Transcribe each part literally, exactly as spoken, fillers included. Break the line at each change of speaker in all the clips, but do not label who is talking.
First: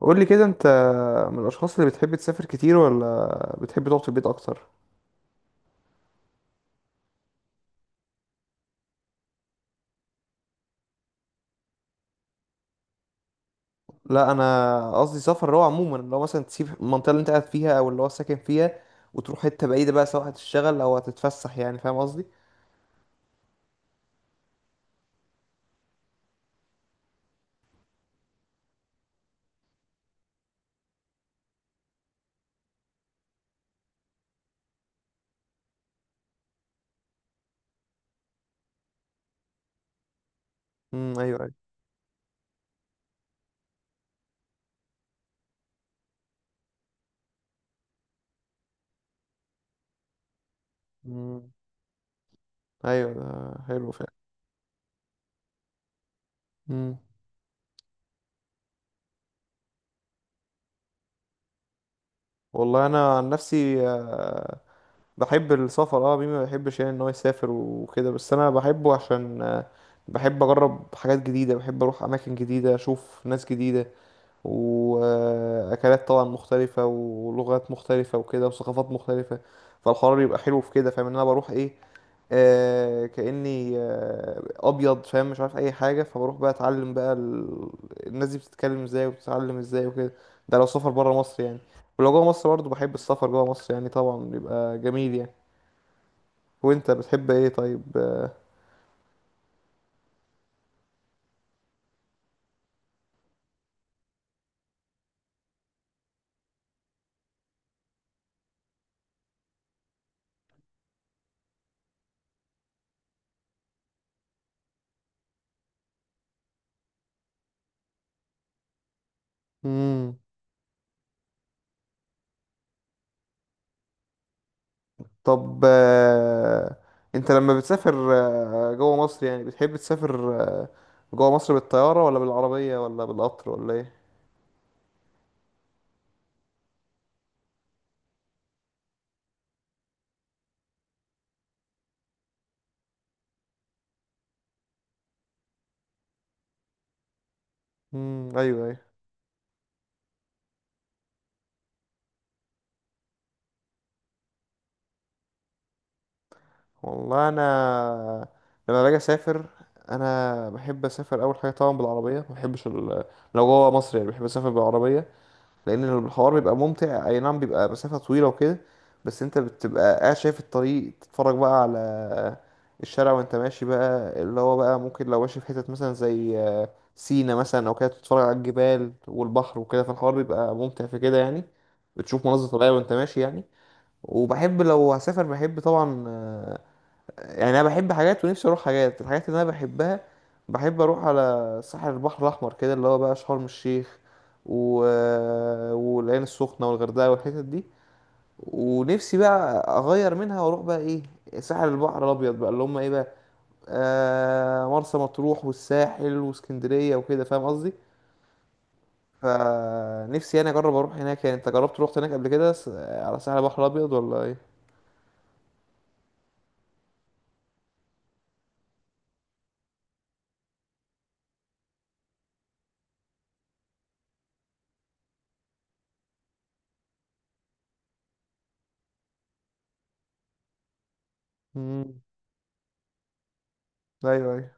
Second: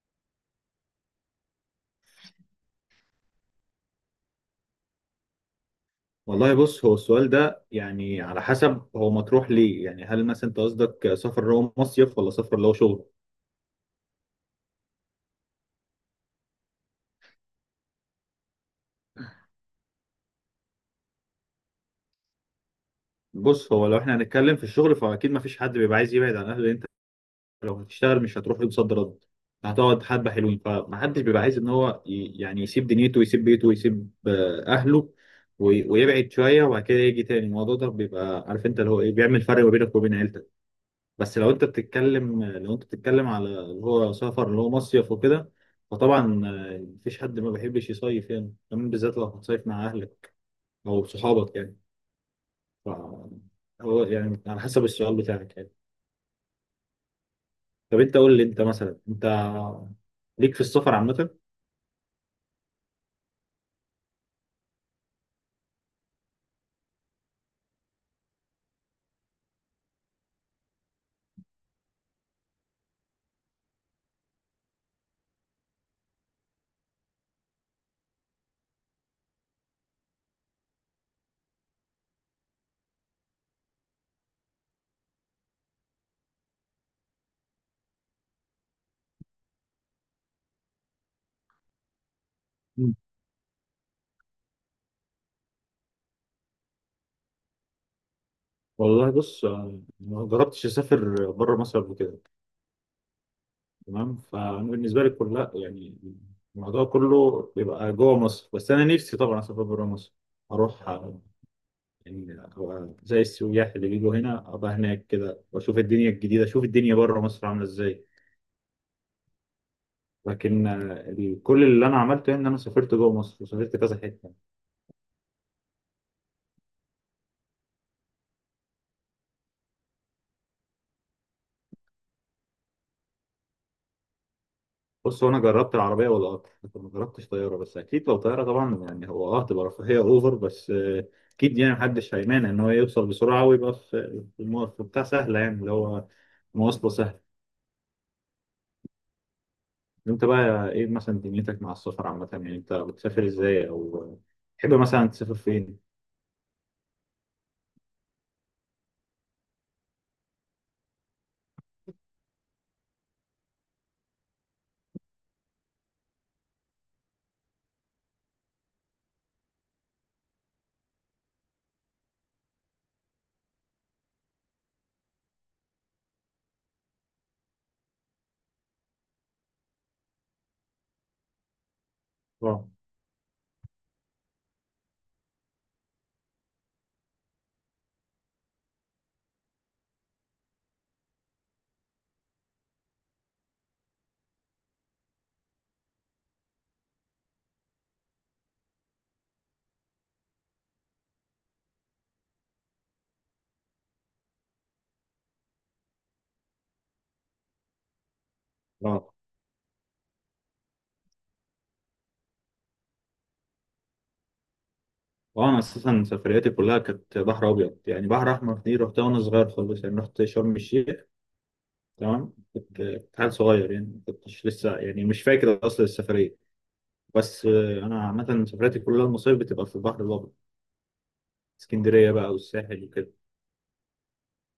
قول لي كده انت من الاشخاص اللي بتحب تسافر كتير ولا بتحب تقعد في البيت اكتر؟
والله بص، هو السؤال ده يعني على حسب، هو مطروح ليه؟ يعني هل مثلا انت قصدك سفر اللي هو مصيف ولا سفر اللي هو شغل؟
لا، انا قصدي سفر اللي هو عموما اللي هو مثلا تسيب المنطقه اللي انت قاعد فيها او اللي هو ساكن فيها وتروح حته بعيده بقى، سواء هتشتغل او هتتفسح. يعني فاهم قصدي؟
بص، هو لو احنا هنتكلم في الشغل فاكيد ما فيش حد بيبقى عايز يبعد عن اهله، لأن انت لو هتشتغل مش هتروح يوم صد رد، هتقعد حبه حلوين، فما حدش بيبقى عايز ان هو ي- يعني يسيب دنيته ويسيب بيته ويسيب آه، اهله وي- ويبعد شويه، وبعد كده يجي تاني الموضوع ده بيبقى عارف انت اللي هو ايه بيعمل فرق ما بينك وبين عيلتك.
امم ايوه
بس لو انت
ايوه.
بتتكلم، لو انت بتتكلم على اللي هو سفر اللي هو مصيف وكده، فطبعا آه، مفيش حد ما بيحبش يصيف، يعني كمان بالذات لو هتصيف مع اهلك او
امم
صحابك يعني. ف
ايوه، ده حلو
هو
فعلا.
يعني على حسب السؤال بتاعك يعني.
امم
طب انت قول لي، انت مثلا انت ليك في السفر عامة؟
والله انا عن نفسي آه، بحب السفر. اه مين ما بيحبش يعني ان هو يسافر وكده، بس انا بحبه عشان آه، بحب اجرب حاجات جديده، بحب اروح اماكن جديده، اشوف ناس جديده واكلات طبعا مختلفه ولغات مختلفه وكده وثقافات مختلفه. فالحوار بيبقى حلو في كده. فاهم ان انا بروح ايه؟ آه كاني آه ابيض، فاهم، مش عارف اي حاجه، فبروح بقى اتعلم بقى ال... الناس دي بتتكلم ازاي وبتتعلم ازاي وكده. ده لو سفر بره مصر يعني. ولو جوه مصر برضه بحب
مم.
السفر جوه مصر، يعني طبعا بيبقى جميل يعني. وانت بتحب ايه طيب؟ آه،
والله بص، آه، ما جربتش اسافر بره مصر قبل كده، تمام؟ فانا بالنسبه لي كلها يعني الموضوع كله بيبقى جوه مصر، بس انا نفسي طبعا اسافر بره مصر، اروح يعني أبقى زي السياح اللي بيجوا هنا، ابقى هناك كده واشوف الدنيا الجديده، اشوف الدنيا بره مصر عامله ازاي.
مم.
لكن آه، ال- كل اللي انا عملته يعني ان انا سافرت جوه مصر وسافرت كذا حته.
طب آه، انت لما بتسافر آه، جوه مصر، يعني بتحب تسافر جوه مصر بالطيارة ولا بالعربية ولا بالقطر ولا ايه؟
بص، هو انا جربت العربيه والقطر لكن ما جربتش طياره، بس اكيد لو طياره طبعا يعني هو اه هتبقى رفاهيه اوفر، بس آه، اكيد يعني محدش هيمانع ان هو يوصل بسرعه ويبقى في في الم- في بتاع سهله يعني، اللي هو مواصله سهله.
امم ايوه ايوه.
انت بقى ايه مثلا دنيتك مع السفر عامه؟ يعني انت بتسافر ازاي، او آه، تحب مثلا تسافر فين؟
والله انا لما باجي اسافر انا بحب اسافر اول حاجه طبعا بالعربيه. ما بحبش ال... لو جوه مصر يعني بحب اسافر بالعربيه، لان الحوار بيبقى ممتع. اي نعم بيبقى مسافة طويلة وكده، بس انت بتبقى قاعد شايف الطريق، تتفرج بقى على الشارع وانت ماشي بقى، اللي هو بقى ممكن لو ماشي في حتت مثلا زي آه، سينا مثلا او كده، تتفرج على الجبال والبحر وكده. فالحوار بيبقى ممتع في كده يعني، بتشوف مناظر
اه
طبيعية وانت ماشي يعني. وبحب لو هسافر بحب طبعا آه، يعني انا بحب حاجات ونفسي اروح حاجات، الحاجات اللي انا بحبها. بحب اروح على ساحل البحر الاحمر كده، اللي هو بقى شرم الشيخ و... آه، والعين السخنه والغردقه والحتت دي. ونفسي بقى اغير منها واروح بقى ايه، ساحل البحر الابيض بقى، اللي هم ايه بقى، آه مرسى مطروح والساحل واسكندريه وكده، فاهم قصدي.
اه
فنفسي انا اجرب اروح هناك يعني. انت جربت روحت هناك قبل كده، س- على ساحل البحر الابيض ولا ايه؟
اه انا اساسا سفرياتي كلها كانت بحر ابيض، يعني بحر احمر دي رحتها وانا صغير خالص، يعني رحت شرم الشيخ، تمام؟ كنت كنت حال صغير يعني، ما كنتش لسه يعني مش فاكر اصل السفريه. بس آه، انا عامه سفرياتي كلها المصايف بتبقى في البحر الابيض،
امم
اسكندريه بقى والساحل وكده.
ايوه ايوه.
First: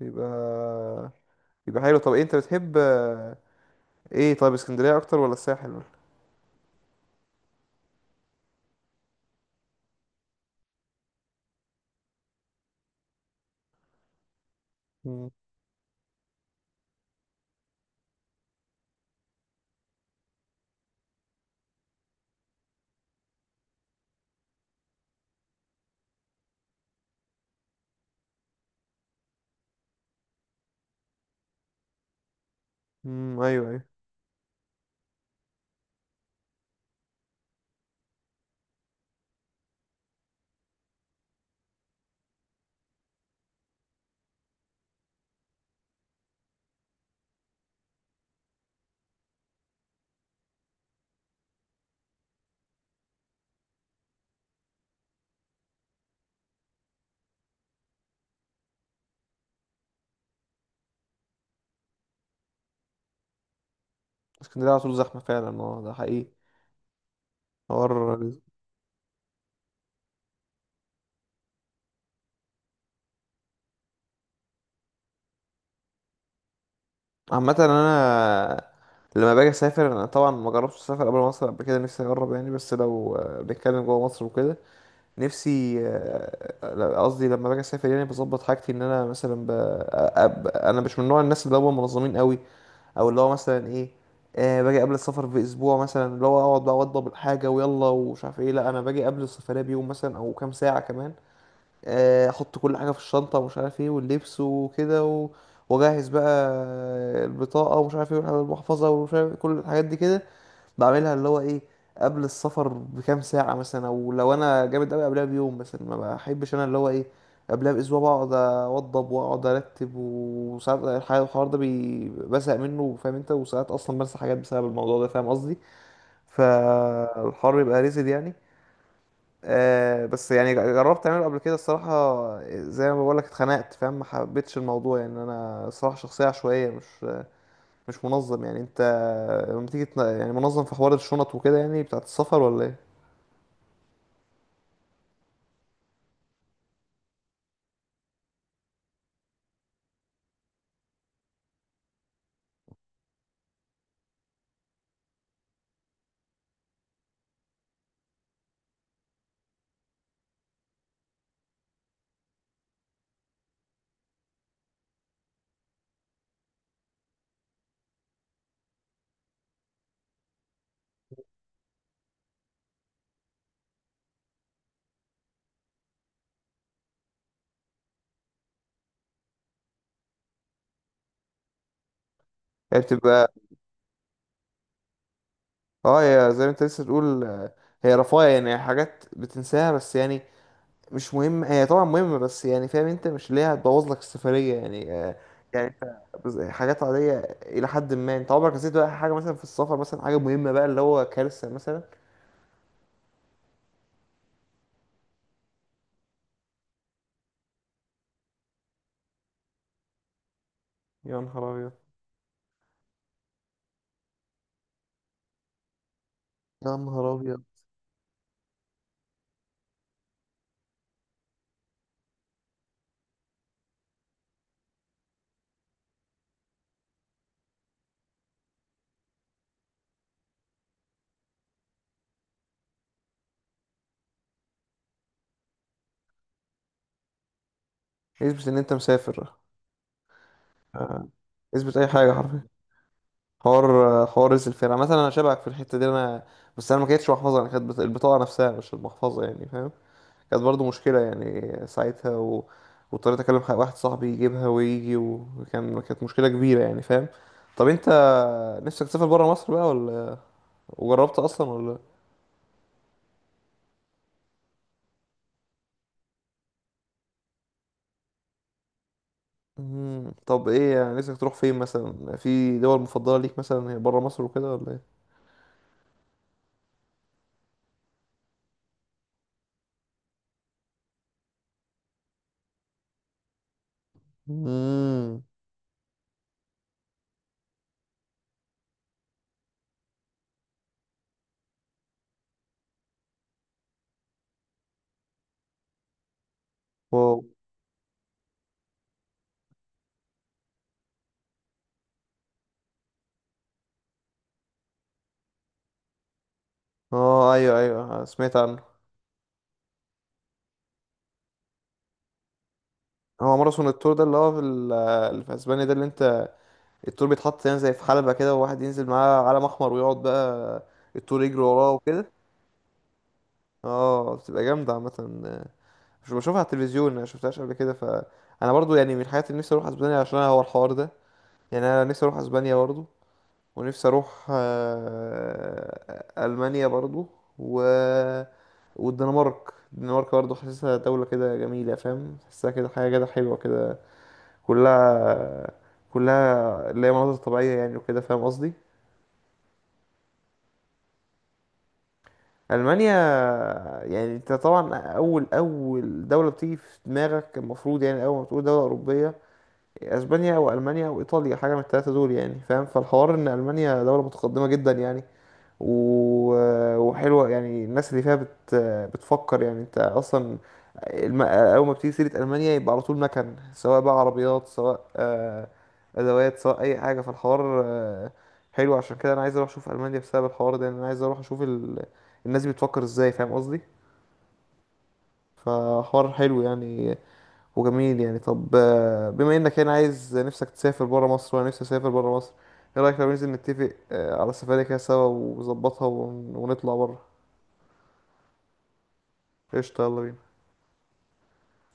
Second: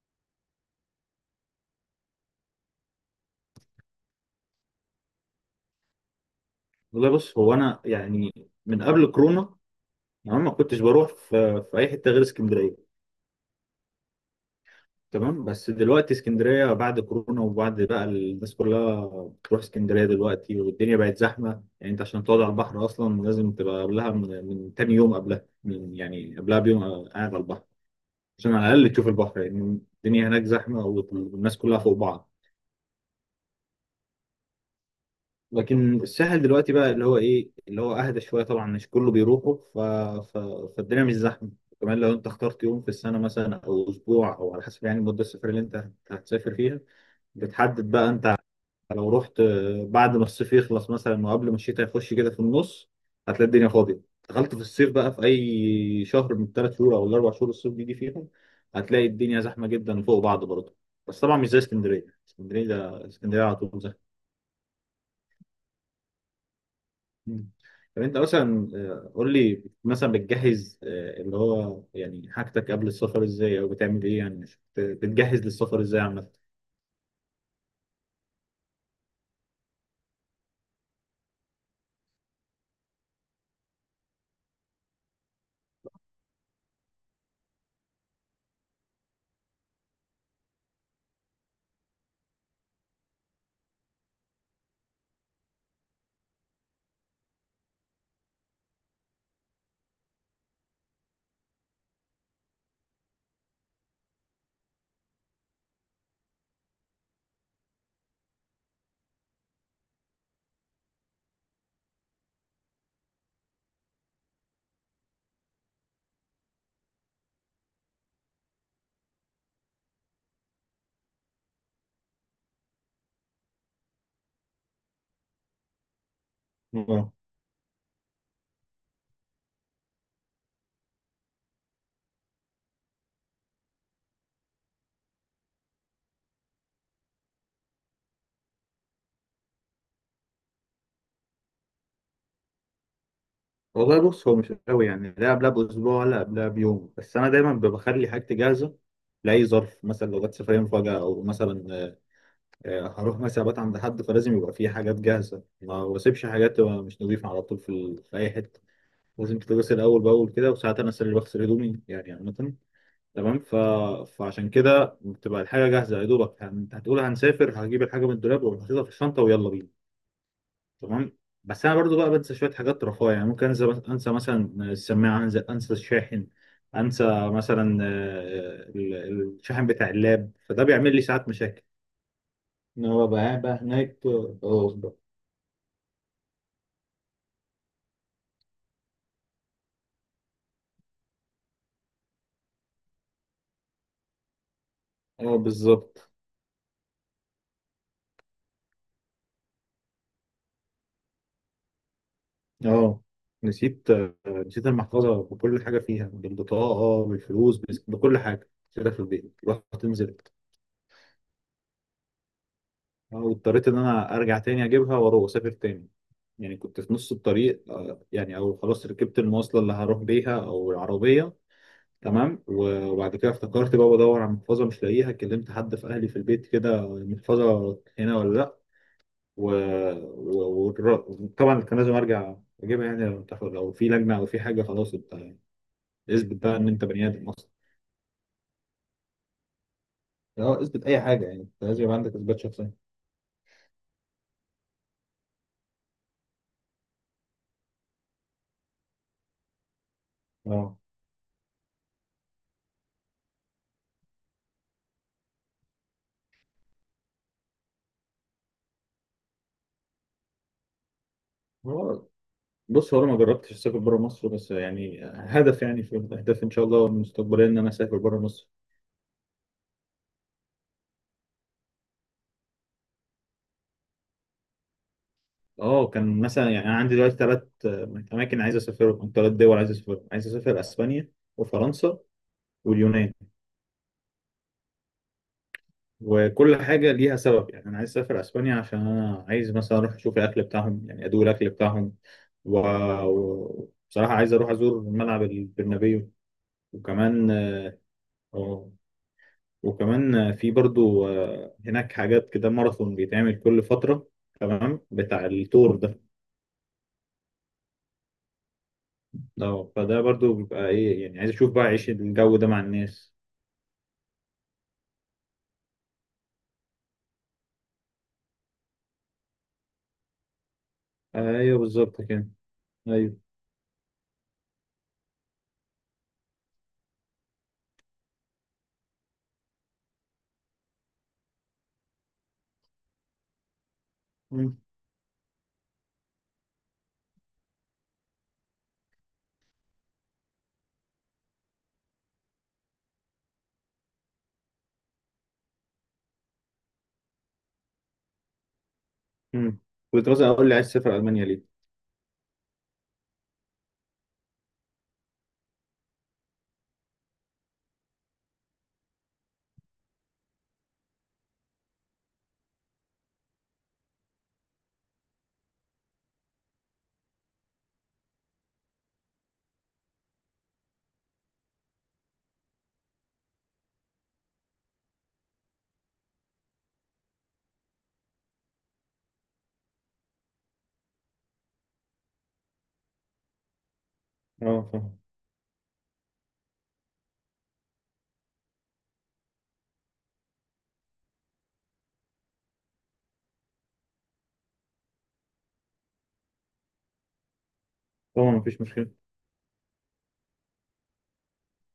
يبقى يبقى حلو. طب إيه انت بتحب آه، ايه طيب، اسكندرية اكتر ولا الساحل ولا؟
والله بص، هو انا يعني من قبل كورونا انا ما كنتش بروح في, في اي حته غير اسكندريه،
مم.
تمام؟ بس دلوقتي اسكندرية بعد كورونا وبعد بقى الناس كلها بتروح اسكندرية دلوقتي، والدنيا بقت زحمة. يعني انت عشان تقعد على البحر اصلا لازم تبقى قبلها من, من تاني يوم، قبلها من يعني قبلها بيوم قاعد على البحر، عشان على الاقل تشوف البحر، لان يعني الدنيا هناك زحمة والناس كلها فوق بعض.
مم. ايوه ايوه.
لكن الساحل دلوقتي بقى اللي هو ايه، اللي هو اهدى شوية، طبعا مش كله بيروحوا، ف... ف... فالدنيا مش زحمة. كمان لو انت اخترت يوم في السنة مثلا او اسبوع، او على حسب يعني مدة السفر اللي انت هتسافر فيها بتحدد بقى انت. لو رحت آه، بعد ما الصيف يخلص مثلا وقبل ما الشتاء يخش كده في النص، هتلاقي الدنيا فاضية. دخلت في الصيف بقى في أي شهر من الثلاث شهور أو الأربع شهور الصيف بيجي فيهم، هتلاقي الدنيا زحمة جدا فوق بعض برضه، بس طبعا مش زي اسكندرية. اسكندرية ده اسكندرية على طول زحمة.
اسكندرية على طول زحمة فعلا، اه ده حقيقي.
مم.
حوار.
طب أنت مثلا، آه، قول لي مثلا، بتجهز آه، اللي هو يعني حاجتك قبل السفر إزاي، أو بتعمل إيه يعني؟ بت- بتجهز للسفر إزاي عامة؟
عامة انا لما باجي اسافر، انا طبعا ما جربتش اسافر قبل مصر قبل كده، نفسي اجرب يعني. بس لو آه، بنتكلم جوه مصر وكده، نفسي آه، لا، قصدي لما باجي اسافر يعني، بظبط حاجتي. ان انا مثلا ب... أ- أ- انا مش من نوع الناس اللي هم منظمين قوي، او اللي هو مثلا ايه، آه باجي قبل السفر باسبوع مثلا، اللي هو اقعد بقى اوضب الحاجه ويلا ومش عارف ايه. لا، انا باجي قبل السفريه بيوم مثلا او كام ساعه كمان، آه، احط كل حاجه في الشنطه ومش عارف ايه واللبس وكده و- واجهز بقى البطاقه ومش عارف ايه والمحفظه ومش عارف إيه، كل الحاجات دي كده بعملها اللي هو ايه قبل السفر بكام ساعة مثلا، او لو انا جامد قوي قبلها بيوم مثلا. ما بحبش انا اللي هو ايه قبلها باسبوع بقعد اوضب واقعد ارتب، وساعات الح- الحوار ده بي- بزهق منه، فاهم انت، وساعات اصلا بنسى حاجات بسبب الموضوع ده، فاهم قصدي. فالحوار بيبقى ريزد يعني. آه بس يعني جربت اعمله قبل كده الصراحة، زي ما بقولك اتخنقت، فاهم، ما حبيتش الموضوع يعني. انا صراحة شخصية عشوائية، مش مش منظم يعني. انت لما تيجي تن- يعني منظم في حوار الشنط وكده يعني بتاعت السفر ولا ايه؟
والله بص، هو مش قوي يعني، لا قبلها باسبوع ولا قبلها بيوم، بس انا دايما ب- بخلي حاجتي جاهزه لاي ظرف، مثلا لو جت سفريه مفاجاه، او مثلا آه، آه، هروح مثلا ابات عند حد، فلازم يبقى في حاجات جاهزه، ما بسيبش حاجات تبقى مش نظيفه على طول في ال... في اي حته، لازم تتغسل اول باول كده. وساعات انا أصل اللي بغسل هدومي يعني عامه، تمام؟ ف... فعشان كده بتبقى الحاجه جاهزه، يا دوبك هن- انت هتقول هنسافر، هجيب الحاجه من الدولاب وحاططها في الشنطه ويلا بينا، تمام؟ بس انا برضو بقى بنسى شويه حاجات رفاهيه، يعني ممكن انسى انسى مثلا السماعه، انسى انسى الشاحن، انسى مثلا آه، ال- الشاحن بتاع اللاب، فده بيعمل لي ساعات مشاكل
هي
ان هو بقى
بتبقى
قاعد بقى هناك. اه.
اه، هي زي ما انت لسه تقول آه، هي رفاهية يعني، حاجات بتنساها بس يعني مش مهم. هي طبعا مهمة بس يعني، فاهم انت، مش اللي هي هتبوظ لك السفرية يعني آه،
اه،
يعني انت
بالظبط.
بز- حاجات عادية إلى حد ما. انت عمرك نسيت بقى حاجة مثلا في السفر، مثلا حاجة مهمة بقى اللي هو كارثة مثلا؟
اه، نسيت آه، نسيت المحفظه بكل حاجه فيها، بالبطاقه آه، بالفلوس، بس- بكل حاجه كده في البيت. رحت نزلت،
يا نهار أبيض.
آه، واضطريت ان انا ارجع تاني اجيبها واروح اسافر تاني، يعني
يا
كنت في نص
نهار أبيض.
الطريق، آه، يعني او خلاص ركبت المواصله اللي هروح بيها او العربيه، تمام؟ و- وبعد كده افتكرت بقى بدور على محفظه مش لاقيها، كلمت حد في اهلي في البيت كده محفظه هنا ولا لا، وطبعا كان لازم ارجع اجيبها يعني. لو تاخد- لو في لجنه او في حاجه خلاص، انت يعني اثبت بقى ان انت بني ادم اصلا.
اثبت إن أنت مسافر.
اه، اثبت اي
آه،
حاجه يعني، انت
اثبت
لازم
أي
يبقى
حاجة
عندك اثبات
حرفيا.
شخصيه.
حوار. حوار رئيس الفرقة مثلا. انا شبهك في الحتة دي انا، بس انا ما كانتش محفظة، انا كانت بت- البطاقة نفسها مش المحفظة يعني، فاهم. كانت برضو
اه،
مشكلة يعني ساعتها و... واضطريت اكلم ح- واحد صاحبي يجيبها ويجي، وكان كانت مشكلة كبيرة يعني، فاهم. طب انت نفسك تسافر برا مصر بقى ولا، وجربت اصلا ولا؟
هو- بص، هو انا ما جربتش اسافر بره مصر، بس يعني هدف، يعني في الاهداف ان شاء الله المستقبليه ان انا اسافر بره مصر.
مم. طب ايه يعني نفسك تروح فين مثلا؟ في دول مفضلة ليك مثلا هي برا مصر وكده ولا ايه؟
اه، كان مثلا يعني انا عندي دلوقتي ثلاث اماكن عايز اسافرهم، او ثلاث دول عايز اسافرهم. عايز اسافر اسبانيا وفرنسا واليونان.
مم.
وكل حاجه ليها سبب يعني، انا عايز اسافر اسبانيا عشان انا عايز مثلا اروح اشوف الاكل بتاعهم، يعني ادوق الاكل بتاعهم. و- و- وبصراحه عايز اروح ازور ملعب البرنابيو،
واو.
وكمان. اه وكمان في برضو آه، هناك حاجات كده ماراثون بيتعمل كل فتره، تمام؟ بتاع التور ده.
اه ايوه ايوه سمعت عنه.
اه، فده برضو بيبقى ايه يعني، عايز اشوف بقى عيش الجو ده مع الناس.
هو ماراثون التور ده اللي هو في, ال- اللي في اسبانيا ده، اللي انت التور بيتحط يعني زي في حلبة كده، وواحد ينزل معاه علم أحمر ويقعد بقى التور يجري
ايوه،
وراه
بالظبط
وكده؟
كده. ايوه.
اه بتبقى جامدة عامة، مش بشوفها على التلفزيون، أنا شفتهاش قبل كده. فأنا برضو يعني من الحاجات اللي نفسي أروح أسبانيا عشان هو الحوار ده يعني. أنا نفسي أروح أسبانيا برضو، ونفسي أروح
مم.
آه، ألمانيا برضو، و... والدنمارك. الدنمارك برضو حاسسها دولة كده جميلة، فاهم، حاسسها كده حاجة كده حلوة كده، كلها كلها اللي هي مناظر طبيعية يعني وكده، فاهم قصدي.
مم. كنت مثلا اقول لي، عايز تسافر المانيا ليه؟
المانيا، يعني انت طبعا اول اول دوله بتيجي في دماغك المفروض، يعني اول ما تقول دوله اوروبيه، اسبانيا او المانيا او ايطاليا، حاجه من الثلاثه دول يعني، فاهم. فالحوار ان المانيا دوله متقدمه جدا يعني و... وحلوه يعني، الناس اللي فيها بت... بتفكر يعني. انت اصلا الم... اول ما بتيجي سيره المانيا يبقى على طول مكن، سواء بقى عربيات سواء آه، ادوات سواء اي حاجه. فالحوار آه، حلو. عشان كده انا عايز اروح اشوف المانيا بسبب الحوار ده يعني، انا عايز اروح اشوف ال... الناس بتفكر ازاي، فاهم قصدي.
اه، فاهم.
فحوار حلو يعني وجميل يعني. طب آه، بما انك هنا عايز نفسك تسافر برا مصر وانا نفسي اسافر برا مصر، ايه رايك لو ننزل نتفق آه، على سفرية كده سوا ونظبطها ون- ونطلع برا؟
طبعا مفيش مشكله.
قشطة، يلا بينا.